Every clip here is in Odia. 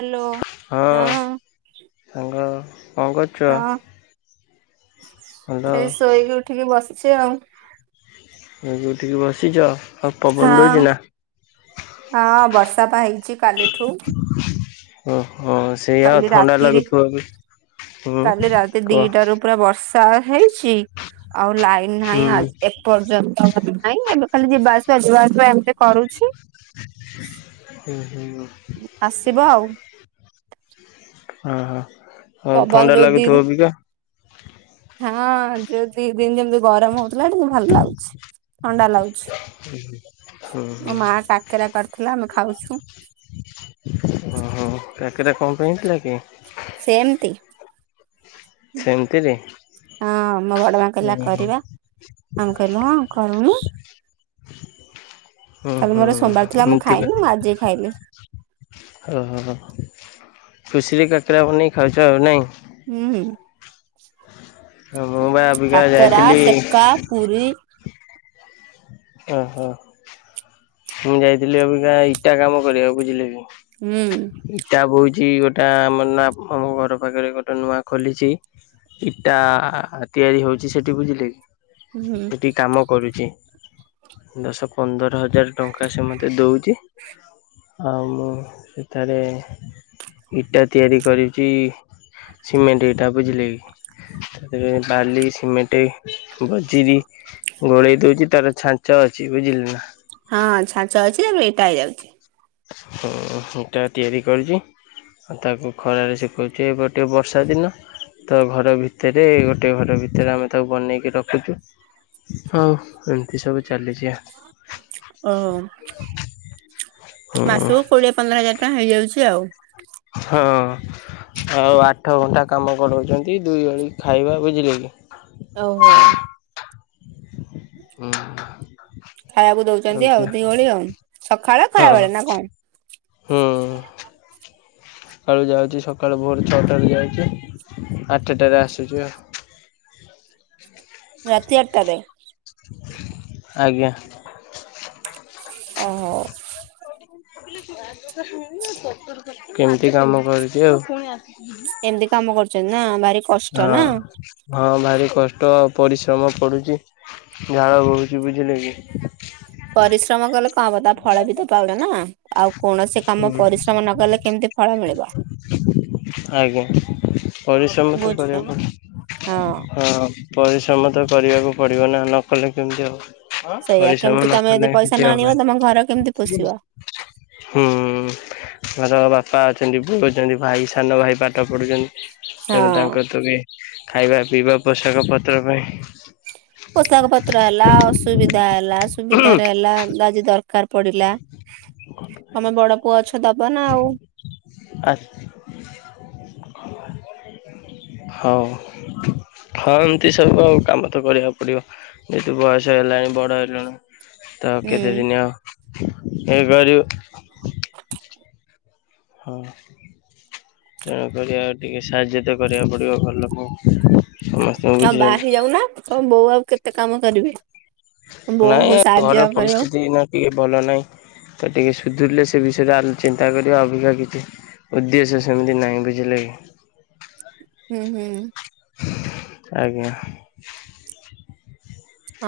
ହାଲୋ ହଁ। ସାଙ୍ଗ କଣ କରୁଚ? ହଁ ଏଇ ଶୋଇକି ଉଠିକି ବସିଛି ଆଉ। ଶୋଇକି ଉଠିକି ବସିଛ? ଆଉ ପବନ ଦଉଛି ହଁ ନା? ହଁ ବର୍ଷା ବା ହେଇଛି କାଲିଠୁ। ଓହୋ ସେଇଆ ଆଉ କାଲି ଥଣ୍ଡା ରାତିରେ ଲାଗୁଥିବ ବି ହୁଁ କାଲି ରାତି କୁହ। ଦିଟା ରୁ ପୁରା ବର୍ଷା। ତା ହେଇଛି ଆଉ ଲାଇନ ହୁଁ ନାହିଁ ଆ ଏପର୍ଯ୍ୟନ୍ତ। ନାଇଁ ଏବେ ଖାଲି ଯିବା ଆସିବା ଯିବା ଆସିବା ଏମତି କରୁଛି। ହୁଁ ହୁଁ। ଆସିବ ଆଉ। ଓହୋ ପବନ ଥଣ୍ଡା ଯୋଉ ଦି ଲାଗୁଥିବ ଅବିକା। ହଁ ଯୋଉ ଦି ଦିନ ଯେମିତି ଗରମ ହଉଥିଲା ଟିକେ ଭଲ ଲାଗୁଛି ଥଣ୍ଡା ଲାଗୁଛି। ହୁଁ ହୁଁ ମୋ ମା କାକେରା କରିଥିଲା ଆମେ ଖାଉଛୁ। ଓହୋ କାକେରା କଣ ପାଇଁ ହେଇଥିଲା କି? ସେମତି ସେମିତିରେ ହଁ ମୋ ବଡ଼ ମା ହୁଁ କହିଲା ହୁଁ କରିବା ଆମ୍ କହିଲୁ ହଁ କରୁନୁ। ହୁଁ କାଲି ହୁଁ ମୋର ସୋମବାର ଥିଲା ମୁଁ ଏମିତି କା ଖାଇନି ମୁଁ ଆଜି ଖାଇଲି ଓହୋ ଓହୋ ଖୁସିରେ କାକେରା ବନେଇକି ଖାଉଛ ଆଉ ନାଇଁ। ହୁଁ ହୁ। ମୁଁ ବା ଅବିକା କାକେରା ଯାଇଥିଲି ସେକା ପୁରି। ଓହୋ ମୁଁ ଯାଇଥିଲି ଅଭିକା ଇଟା କାମ କରିବାକୁ ବୁଝିଲେ ହୁଁ କି ଇଟା ବୋହୁଛି ଗୋଟେ ଇଟା ଆମ ନା ଆମ ଘର ପାଖରେ ଗୋଟେ ନୂଆ ଖୋଲିଛି ଇଟା ତିଆରି ହଉଛି ସେଠି ବୁଝିଲେ ହୁଁ କି ସେଠି କାମ କରୁଛି। ଦଶ ପନ୍ଦର ହଜାର ଟଙ୍କା ସେ ମତେ ଦଉଛି। ଆଉ ମୁଁ ସେଠାରେ ଇଟା ତିଆରି କରୁଛି। ସିମେଣ୍ଟ ଇଟା ବୁଝିଲେକି ତାରେ ବାଲି ସିମେଣ୍ଟ ବଜିରି ଗୋଳେଇ ଦଉଛି ତାର ଛା ଞ୍ଚ ଅଛି ବୁଝିଲେନା ହଁ ଛାଞ୍ଚ ଅଛି ତାପରେ ଇଟା ହେଇ ଯାଉଛି। ହଁ ଇଟା ତିଆରି କରୁଛି। ତାକୁ ଖରାରେ ସେଖୁଛି ଏବେ ଟିକେ ବର୍ଷା ଦିନ ତ ଘର ଭିତରେ ଗୋଟେ ଘର ଭିତରେ ଆମେ ତାକୁ ବନେଇକି ରଖୁଛୁ ହଉ ଏମିତି ସବୁ ଚାଲିଛି। ଓହୋ ହଁ ମାସକୁ କୋଡିଏ ପନ୍ଦର ହଜାର ଟଙ୍କା ହେଇଯାଉଛି ଆଉ। ହଁ। ଆଉ ଆଠ ଘଣ୍ଟା କାମ କରାଉଛନ୍ତି ଦୁଇ ଓଳି ଖାଇବା ବୁଝିଲେ କି ଓହୋ। ଉହୁଁ। ଖାଇବାକୁ ଦଉଛନ୍ତି ଆଉ ଦି ଓଳି ଆଉ। ସକାଳ ଖରାବେଳେ ନା କଣ? ହଁ। ସକାଳୁ ଯାଉଛି ସକାଳୁ ଭୋର ଛଅଟାରୁ ଯାଉଛି ଆଠଟାରେ ଆସୁଛି ଆଉ। ହଁ। ରାତି ଆଠଟାରେ? ଆଜ୍ଞା। ଓହୋ। ଏମିତି କାମ କରୁଛି ଆଉ। ହଁ ଏମିତି କାମ କରୁଛନ୍ତି ନା ଭାରି କଷ୍ଟ ନା ହଁ ଭାରି କଷ୍ଟ ପ୍ରବଳ ପରିଶ୍ରମ ପଡ଼ୁଛି ଝାଳ ବୋହୁଛି ବୁଝିଲେ କି ପରିଶ୍ରମ କଲେ ତା ଫଳ ବି ତ ପାଉଛ ନା ଆଉ କୌଣସି କାମ ହୁଁ ପରିଶ୍ରମ ନ କଲେ କେମିତି ଫଳ ମିଳିବ। ଆଜ୍ଞା ପରିଶ୍ରମ ତ ବୁଝୁଛ ନା କରିବାକୁ ହଁ ପଡୁଚି। ଆଜ୍ଞା। ପରିଶ୍ରମ ତ କରିବାକୁ ପଡ଼ିବ ନା ନ କଲେ କେମିତି ହବ। ସେଇଆ ପରିଶ୍ରମ କେମିତି ତମେ ନକଲେ ଯଦି ପଇସା କିଛି ନ ଆଣିବ ହେବନି। ତମ ଘର କେମିତି ପୋଷିବ ହୁଁ ଲଗାଅ ବା ବାପା ଅଛନ୍ତି ବୋଉ ଅଛନ୍ତି ଭାଇ ସାନ ଭାଇ ପାଠ ପଢୁଛନ୍ତି ତେଣୁ ହଁ। ତାଙ୍କଠୁ ବି ଖାଇବା ପିଇବା ପୋଷାକ ପତ୍ର ପାଇଁ ପୋଷାକ ପତ୍ର ହେଲା ଅସୁବିଧା ହେଲା ସୁବିଧାରେ ହେଲା ଆଜି ଦର କାର ପଡିଲା ତମେ ବଡ ପୁଅ ଅଛ ଦବନା ଆଉ। ଆ ହଉ। ହଁ ଏମତି ସବୁ ଆଉ କାମ ତ କରିବାକୁ ପଡିବ ଯେହେତୁ ବୟସ ହେଲାଣି ବଡ ହେଲୁଣି। ତ ହୁଁ କେତେଦିନ ଆଉ ହେଇପାରିବ ହଁ ତେଣୁ କରି ଆଉ ଟିକେ ସାହାଯ୍ୟ ତ କରିବାକୁ ପଡିବ ଘର ଲୋକଙ୍କୁ ସମସ୍ତଙ୍କୁ ଆଉ ବାହା ବୁଝେଇହବ। ହେଇଯାଉନା ତମ ବୋଉ ଆଉ କେତେ କାମ କରିବେ ବୋଉଙ୍କୁ ନାଇଁ ଘର ସାହାଯ୍ୟ ର କରିବ। ପରିସ୍ଥିତି ଏଇନା ଟିକେ ଭଲ ନହିଁ। ଟିକି ସୁଧୁରିଲେ ସେ ବିଷୟ ରେ ଚିନ୍ତା କରିବା ଅବିକା କିଛି। ଉଦ୍ଦେଶ୍ୟ ସେମିତି ନାହିଁ ବୁଝିଲେ କି। ହୁଁ ହୁଁ। ଆଜ୍ଞା।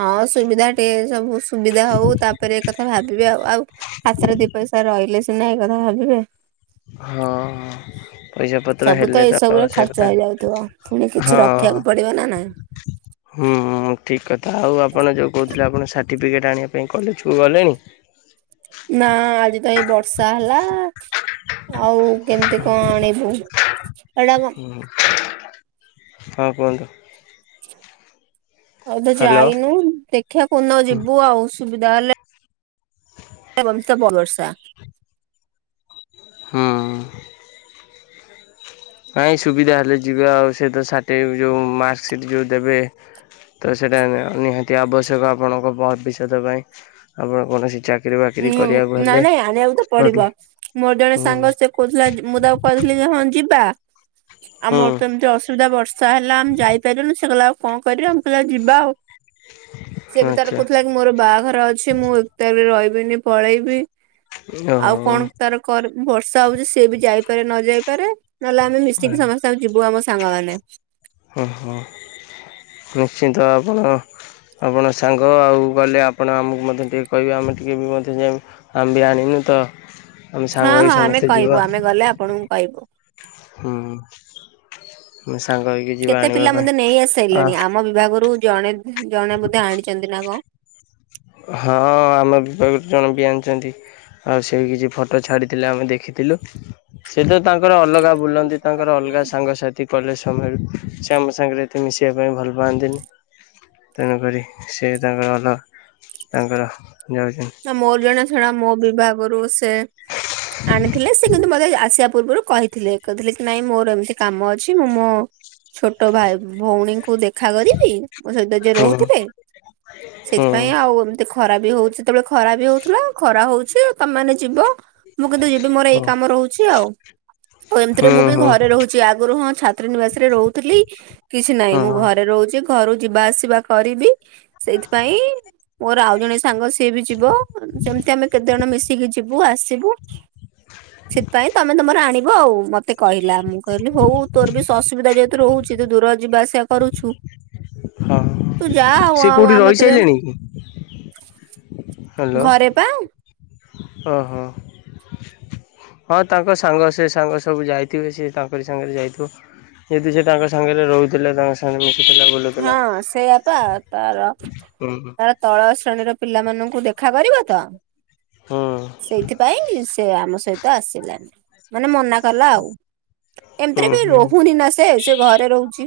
ହଁ ସୁବିଧା ଟିକେ ସବୁ। ସୁବିଧା ହଉ ତାପରେ ଏକଥା ଭାବିବେ ଆଉ ଆଉ ହାତରେ ଦି ପଇସା ରହିଲେ। ସିନା ଏକଥା ଭାବିବେ। ହଁ ହଁ। ପଇସା ପତ୍ର ସବୁ ହେଲେ ଏଇ ତ ସବୁରେ ସେ ଖର୍ଚ୍ଚ କଥା ହେଇଯାଉଥିବ। ପୁଣି କିଛି ହଁ। ରଖିବାକୁ ପଡିବ ନା ନାଇଁ ହୁଁ ଠିକ କ ଆଉ ଆପଣ ଯୋଉ କହୁଥିଲେ ଆପଣ ସାର୍ଟିଫିକେଟ୍ ଆଣିବା ପାଇଁ କଲେଜକୁ ଗଲେଣି। ନା ଆଜି ତ ଏଇ ବର୍ଷା ହେଲା ଆଉ କେମିତି କଣ ଆଣିବୁ। ଏଇଟା କଣ ହୁଁ ହଁ କୁହନ୍ତୁ। ଏବେ ହ୍ୟାଲୋ ଯାଇନୁ ଦେଖିବା କୋଉହଦିନ ଯିବୁ ଆଉ ସୁୁବିଧା ହେଲେ। [unintelligible] ହୁଁ। ନାଇଁ ସୁବିଧା ହେଲେ ଯିବେ ଆଉ ସେ ତ ସାଟେ ଯୋଉ ମାର୍କସିଟ୍ ଯୋଉ ଦେବେ। ତ ସେଇଟା ଆ ନିହାତି ଆବଶ୍ୟକ ଆପଣଙ୍କ ଭବିଷ୍ୟତ ପାଇଁ ଆପଣ କୌଣସି ଚା ଉଁ ନାଇଁ ନାଇଁ ଆଣିବାକୁ ତ କୋଉଠି ପଡିବ ମୋର ଜଣେ ହୁଁ ସାଙ୍ଗ ସେ କହୁଥିଲା ମୁଁ ତାକୁ କହିଦେଇଥିଲି ଯେ। ହଁ ଯିବା। ହୁଁ ଆମର ତ ଏମିତି ଅସୁବିଧା ବର୍ଷା ହେଲା ଆମେ ଯାଇପାଇଲୁନୁ ସେ କଇଲା ଆଉ। କଣ କରିବା ମୁଁ କଇଲୀ ଆଉ ଯିବା ଆଉ। ସିଏ ବି ତାର ଆଚ୍ଛା କହୁଥିଲା କି ମୋର ବାହାଘର ଅଛି ମୁଁ ଏକତା ବି ରହିବିନି ପଳେଇବି ‌। ଆଉ ଓହୋ କଣ ତାର କର ବର୍ଷା ହଉଛି ସିଏ ବି ଯାଇପାରେ ନ ଯାଇପାରେ। ନହେଲେ ଆମେ ମିଶିକି ସମସ୍ତେ ଆଉ ଯିବୁ ଆମ ସାଙ୍ଗମାନେ। ହୁଁ ହୁଁ ନିଶ୍ଚିନ୍ତ ଆପଣ। ଆପଣ ସାଙ୍ଗ ଆଉ ଗଲେ ଆପଣ ଆମକୁ ମଧ୍ୟ ଟିକେ କହିବେ ଆମେ ଟିକେ ବି ମଧ୍ୟ ଯାଇ ଆମେ ବି ଆଣିବୁ। ତ ଆମେ ହଁ ସାଙ୍ଗ ହଁ ହେଇ ଆମେ ସମସ୍ତେ କହିବୁ ଯିବା। ଆମେ ଗଲେ ଆପଣଙ୍କୁ କହିବୁ। ହୁଁ ମେ କେତେ ପିଲା ମଧ୍ୟ ନେଇ ଆସି ସାଇଲେଣି ଆମ ବିଭାଗରୁ। ଜଣେ ଦି ଜଣେ ବୋଧେ ଆଣିଛନ୍ତି ନା କଁ। ହଁ ଆମ ବିଭାଗରୁ ଜଣେ ବି ଆଣିଛନ୍ତି। ଆଉ ସେ କିଛି ଫଟୋ ଛାଡ଼ିଥିଲେ ଆମେ ଦେଖିଥିଲୁ ସେ ତ। ତାଙ୍କର ଅଲଗା ବୁଲନ୍ତି ତାଙ୍କର ଅଲଗା ସାଙ୍ଗସାଥି। କଲେଜ ସମୟରେ ସେ ଆମ ସାଙ୍ଗରେ ଏତେ ମିଶିବା ପାଇଁ ଭଲ ପାଆନ୍ତିନି। ତେଣୁକରି ସେ ତାଙ୍କର ଅଲଗା ତାଙ୍କର। ଯାଉଛନ୍ତି ନା ମୋର ଜଣା ଶୁଣା ମୋ ବିଭାଗରୁ ସେ ଆଣିଥିଲେ ସେ କିନ୍ତୁ ମତେ ଆସିବା। ପୂର୍ବରୁ କହିଥିଲେ କହିଥିଲେ କି ନାଇଁ ମୋର ଏମିତି କାମ ଅଛି ମୁଁ ମୋ। ଛୋଟ ଭାଇ ଭଉଣୀଙ୍କୁ ଦେଖ ଦେଖା କରିବି ମୋ ସହିତ ଯେ ହୁଁ ରହୁଥିଲେ ହୁଁ ସେଥିପାଇଁ ଆଉ ଏମିତି ଖରା ବି ହଉଛି। ସେତେବେଳେ ଖରା ବି ହଉଥିଲା ଖରା ହଉଛି ତମମାନେ ଯିବ। ମୁଁ କିନ୍ତୁ ଯିବି ମୋର ଏଇ ହୁଁ କାମ ରହୁଛି ଆଉ। ଆଉ ଏମିତିରେ ହୁଁ ମୁଁ ବି ହୁଁ ଘରେ ରହୁଛି ଆଗରୁ ହଁ ଛାତ୍ରୀ ନିବାସ ରେ ରହୁଥିଲି କିଛି ନାହିଁ ହଁ ମୁଁ ଘରେ ରହୁ ଛି ଘରୁ ଯିବା ଆସିବା କରିବି ସେଇଥିପାଇଁ ମୋର ଆଉ ଜଣେ ସାଙ୍ଗ। ସିଏ ବି ଯିବ ସେମିତି ଆମେ କେତେ ଜଣ ମିଶିକି ଯିବୁ ଆସିବୁ। ସେଥିପାଇଁ ତମେ ତମର ଆଣିବ ଆଉ ମତେ କହିଲା ମୁଁ କହିଲି ହଉ ତୋର ବି ଅସୁବିଧା ଯେହେତୁ ରହୁଛି ତୁ ଦୂର ଯିବା ଆସିବା କରୁଛୁ। ତୁ ହଁ ଯା ଆଉ ସେ ଆଉ କୋଉଠି ଆମେତ ଯାଉ। ରହିସାରିଲେଣି କି? ଘରେ ପା। ଓ ହୋ। ହଁ ତାଙ୍କ ସାଙ୍ଗ ସେ ସାଙ୍ଗ ସବୁ ଯାଇଥିବେ ସେ ତାଙ୍କରି ସାଙ୍ଗରେ ଯାଇଥିବ। ଯଦି ସେ ତାଙ୍କ ସାଙ୍ଗରେ ରହୁଥିଲା ଲତାଙ୍କ ସାଙ୍ଗରେ ମିଶୁଥିଲା ବୁଲୁଥିଲା ହଁ ସେଇଆପା। ତାର ହୁଁ ତାର ତଳ ଶ୍ରେଣୀର ପିଲାମାନଙ୍କୁ ଦେଖା କରିବ ତ। ହୁଁ ସେଇଥିପାଇଁ ସେ ଆମ ସହିତ ଆସିଲାନି ମାନେ ମନା କଲା ଆଉ ଏମିତିରେ ହୁଁ ବି ହୁଁ ରହୁନି ନା ସେ ସେ ଘରେ ରହୁଛି।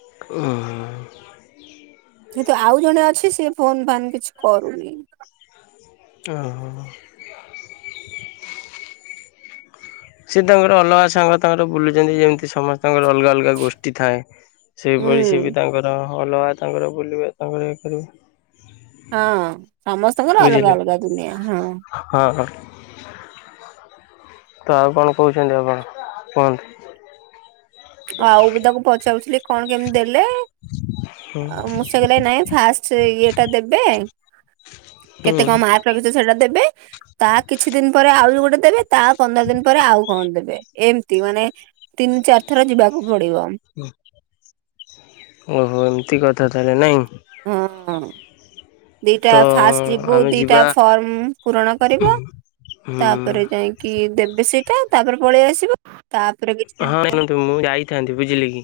ଓହୋ। ଯେହେତୁ ଆଉ ଜଣେ ଅଛି ସେ ଫୋନ୍ ଫାନେ କିଛି କରୁନି। ଓହୋ। ସେ ତାଙ୍କର ଅଲଗା ସାଙ୍ଗ ତାଙ୍କର ବୁଲୁଛନ୍ତି ଯେମିତି ସମସ୍ତଙ୍କର ଅଲଗା ଅଲଗା ଗୋଷ୍ଠୀ ଥାଏ। ହୁଁ ସେଇଭଳି ସେବି ତାଙ୍କର ଅଲଗା ତାଙ୍କର ବୁଲିବେ ତାଙ୍କର ଇଏ କରିବେ। ହଁ ସମସ୍ତଙ୍କର ବୁଝିଲେ। ଅଲଗା ଅଲଗା ଦୁନିଆ ହଁ। ହଁ ହଁ ତ ଆଉ କଣ କହୁଛନ୍ତି ଆପଣ କୁହନ୍ତୁ? ଆଉ ବି ତାକୁ ପଚାରୁଥିଲି କଣ କେମିତି ଦେଲେ। ହୁଁ ମୁଁଷେ କିଇଲେ ନାଇଁ ଫାଷ୍ଟ ଇଏ ଟା ଦେବେ। କେତେ ହୁଁ କଣ ମାର୍କ ରଖିଛ ସେଟା ଦେବେ ତା କିଛି ଦିନ ପରେ ଆଉ ଗୋଟେ ଦେବେ ତା ପନ୍ଦର ଦିନ ପରେ ଆଉ କଣ ଦେବେ ଏମିତି ମାନେ ତିନି ଚାରି ଥର ଯିବାକୁ ପଡିବ ହୋ ଓହୋ ଏମିତି କଥା ତାହଲେ ନାଇଁ ହଁ ଦିଟା ତ ଫାଷ୍ଟ ଯିବୁ ଆମେ ଦିଟା ଯିବା ଫର୍ମ ପୂରଣ କରିବୁ। ତାପରେ ହୁଁ ଯାଇକି ଦେବେ ସେଇଟା ତାପରେ ପଳେଇ ଆସିବ। ତାପରେ କିଛି ଦିନ ହଁ ପରେ ଶୁଣନ୍ତୁ ମୁଁ ଯାଇଥାନ୍ତି ବୁଝିଲି କି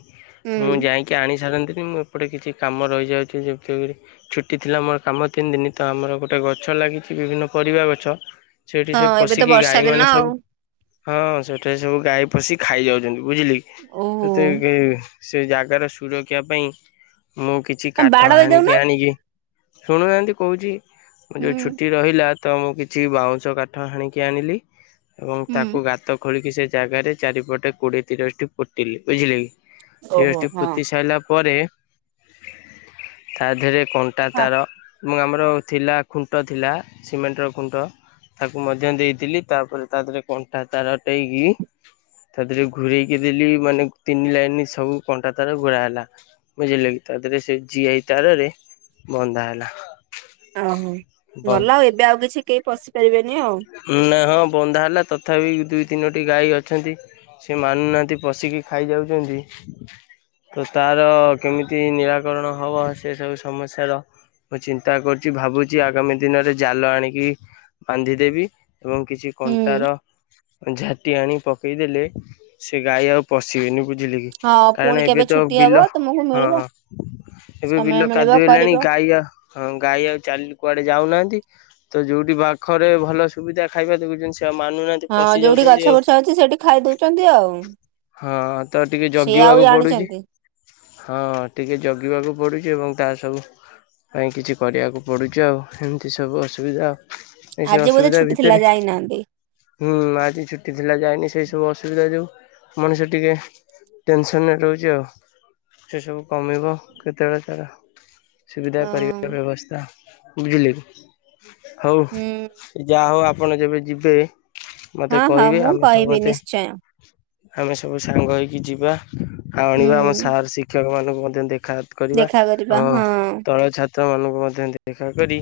ମୁଁ ହୁଁ ଯାଇକି ଆଣି ସାରନ୍ତିନି ଏପଟେ କିଛି କାମ ରହିଯାଉଚି [unintelligible] ଛୁଟି ଥିଲା ମୋର କାମ ତିନି ଦିନ ତ ଆମର ଗୋଟେ ଗଛ ଲାଗି ବିଭିନ୍ନ ପରିବା ଗଛ ସେଠି ସେ ହଁ ଏବେ ତ ପଶିକି ବର୍ଷା ଗାଈ ଦିନ ମାନେ ଆଉ ସବୁ ହଁ ସେଠି ସବୁ ଗାଈ ପଶିକି ଖାଇଯାଉଚ ବୁଝିଲେ ଓହୋ ତତେ [unintelligible] ସେ ଜାଗାର ସୁରକ୍ଷା ପାଇଁ ମୁଁ କିଛି ବାଡ କାଠ ହାଣିକି ଦେଇଦଉନା ଆଣିକି ଶୁଣୁନାହାନ୍ତି କହୁ ଯୋଉ ହୁଁ ଛୁଟି ରହିଲା ତ ମୁଁ କିଛି ବାଉଁଶ କାଠ ହାଣିକି ଆଣିଲି। ଏବଂ ତାକୁ ହୁଁ। ଗାତ ଖୋଳିକି ସେ ଜାଗାରେ ଚାରିପଟେ କୋଡିଏ ତିରିଶଟି ପୋତିଲି ବୁଝିଲେ। ଓହୋ ତିରସଟି ହଁ। ପୋତି ସାରିଲା ପରେ ତା ଦେହେରେ କଣ୍ଟା ତାର ମୁଁ ଆମର ଥିଲା ଖୁଣ୍ଟ ଥିଲା ସିମେଣ୍ଟର ଖୁଣ୍ଟ ତାକୁ ମଧ୍ୟ ଦେଇଥିଲି ତାପରେ ତା ଦେହରେ କଣ୍ଟା ତାର ଟେଇକି ତା ଦେହରେ ଘୁରରେଇକି ଦେଲି ମାନେ ତିନି ଲାଇନ ସବୁ କଣ୍ଟା ତାର ଘୋରା ହେଲା ବୁଝିଲେ କି ତା ଦେହରେ ଯେ ସେ ଜିଆଇ ତାରରେ ବନ୍ଧା ହେଲା। ଓହୋ ଭଲ ଆଉ ଏବେ ଆଉ କିଛି କେହି ପଶିପାରିବେନି। ନା ହଁ ବନ୍ଧା ହେଲା ତଥାପି ଦୁଇ ତିନୋଟି ଗାଈ ଅଛନ୍ତି। ସେ ମାନୁନାହାନ୍ତି ପଶିକି ଖାଇ ଯାଉଚନ୍ତି ତ ତାର କେମିତି ନିରାକରଣ ହବ ସେ ସବୁ ସମସ୍ୟାର ମୁଁ ଚିନ୍ତା କରୁଚି ଭାବୁଚି ଆଗାମୀ ଦିନରେ ଜାଲ ଆଣିକି ବାନ୍ଧି ଦେବି ଏବଂ କିଛି ହୁଁ କଣ୍ଟାର ଝାଟି ଆଣି ପକେଇଦେଲେ ସେ ଗାଈ ଆଉ ପଶିବେନି। ବୁଝିଲେ କି ହଁ କାରଣ ପୁଣି ଏବେ କେବେ ତ ଛୁଟି ବିଲ ହବ ତୁମକୁ ହଁ ମିଳିବ ହଁ ଏବେ ସମୟ ବିଲ ମିଳିବ କାଦୁଏ ଲେଣି କରିବ। ଗାଈ ଆଉ ହଁ ଗାଈ ଆଉ ଚାଲି କୁଆଡେ ଯାଉନାହାନ୍ତି ତ ଯୋଉଠି ପାଖରେ ଭଲ ସୁବିଧା ଖାଇବା ଦେଖୁଛନ୍ତି ସେ ଆଉ ମାନୁନାହାନ୍ତି ହଁ ପଶି ଯୋଉଠି ଯାଉଛନ୍ତି ଗଛ ଆଉ। ବୁର୍ଛ ଅଛି ସେଇଠି ଖାଇ ଦଉଚନ୍ତି ଆଉ। ହଁ ତ ଟିକେ ସିଏ ଆଉ ଜଗିବାକୁ ପଡୁଚି ଜାଣିଛନ୍ତି ହଁ ଟିକେ ଜଗିବାକୁ ପଡୁଚି ଏବଂ ତା ସବୁ ପାଇଁ କିଛି କରିବାକୁ ପଡୁଚି ଆଉ ଏମିତି ସବୁ ଅସୁବିଧା ଆ। ଏ ସେ ଆଜି ବୋଧେ ଅସୁବିଧା ଛୁଟି ଥିଲା ଭିତରେ ଯାଇନାହାନ୍ତି। ହୁଁ ଆଜି ଛୁଟି ଥିଲା ଯାଇସେ ସେଇ ସବୁ ଅସୁବିଧା ଯୋଗୁ ମଣିଷ ଟିକେ ଟେନସନରେ ରହୁଚି ଆଉ। ସେ ସବୁ କମିବ କେତେବେଳେ ତାର ସୁବିଧା ଅ କରିବା ବ୍ୟବସ୍ଥା ବୁଝିଲି ହଉ ହୁଁ ଯାହା ହବ ଆପଣ ଯେବେ ଯିବେ ମତେ ହଁ ହଁ କହିବେ ମୁଁ ଆମେ କହିବି ସମସ୍ତେ ନିଶ୍ଚୟ ଆମେ ସବୁ ସାଙ୍ଗ ହେଇକି ଯିବା ଆଉ ଆଣିବା ଆମ ହୁଁ। ସାର ଶିକ୍ଷକ ମାନଙ୍କୁ ମଧ୍ୟ ଦେଖ୍ ଖାତ୍ କରିବା ଦେଖା ହଁ ଅ ତଳ ଛାତ। ତ ମାନଙ୍କୁ ମଧ୍ୟ ଦେଖା କରି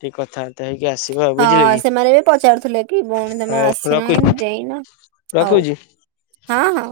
ଟିକେ କଥାବାର୍ତ୍ତା ହେଇକି ଆ। ହଁ ସେମାନେ ବି ପଚାରୁଥିଲେ କି ଭଉଣୀ ତମେ ହଉ ଆସିନ ରଖୁଛି ଦେଇନ। ଆଉ ରଖୁଛି। ହଁ ହଁ।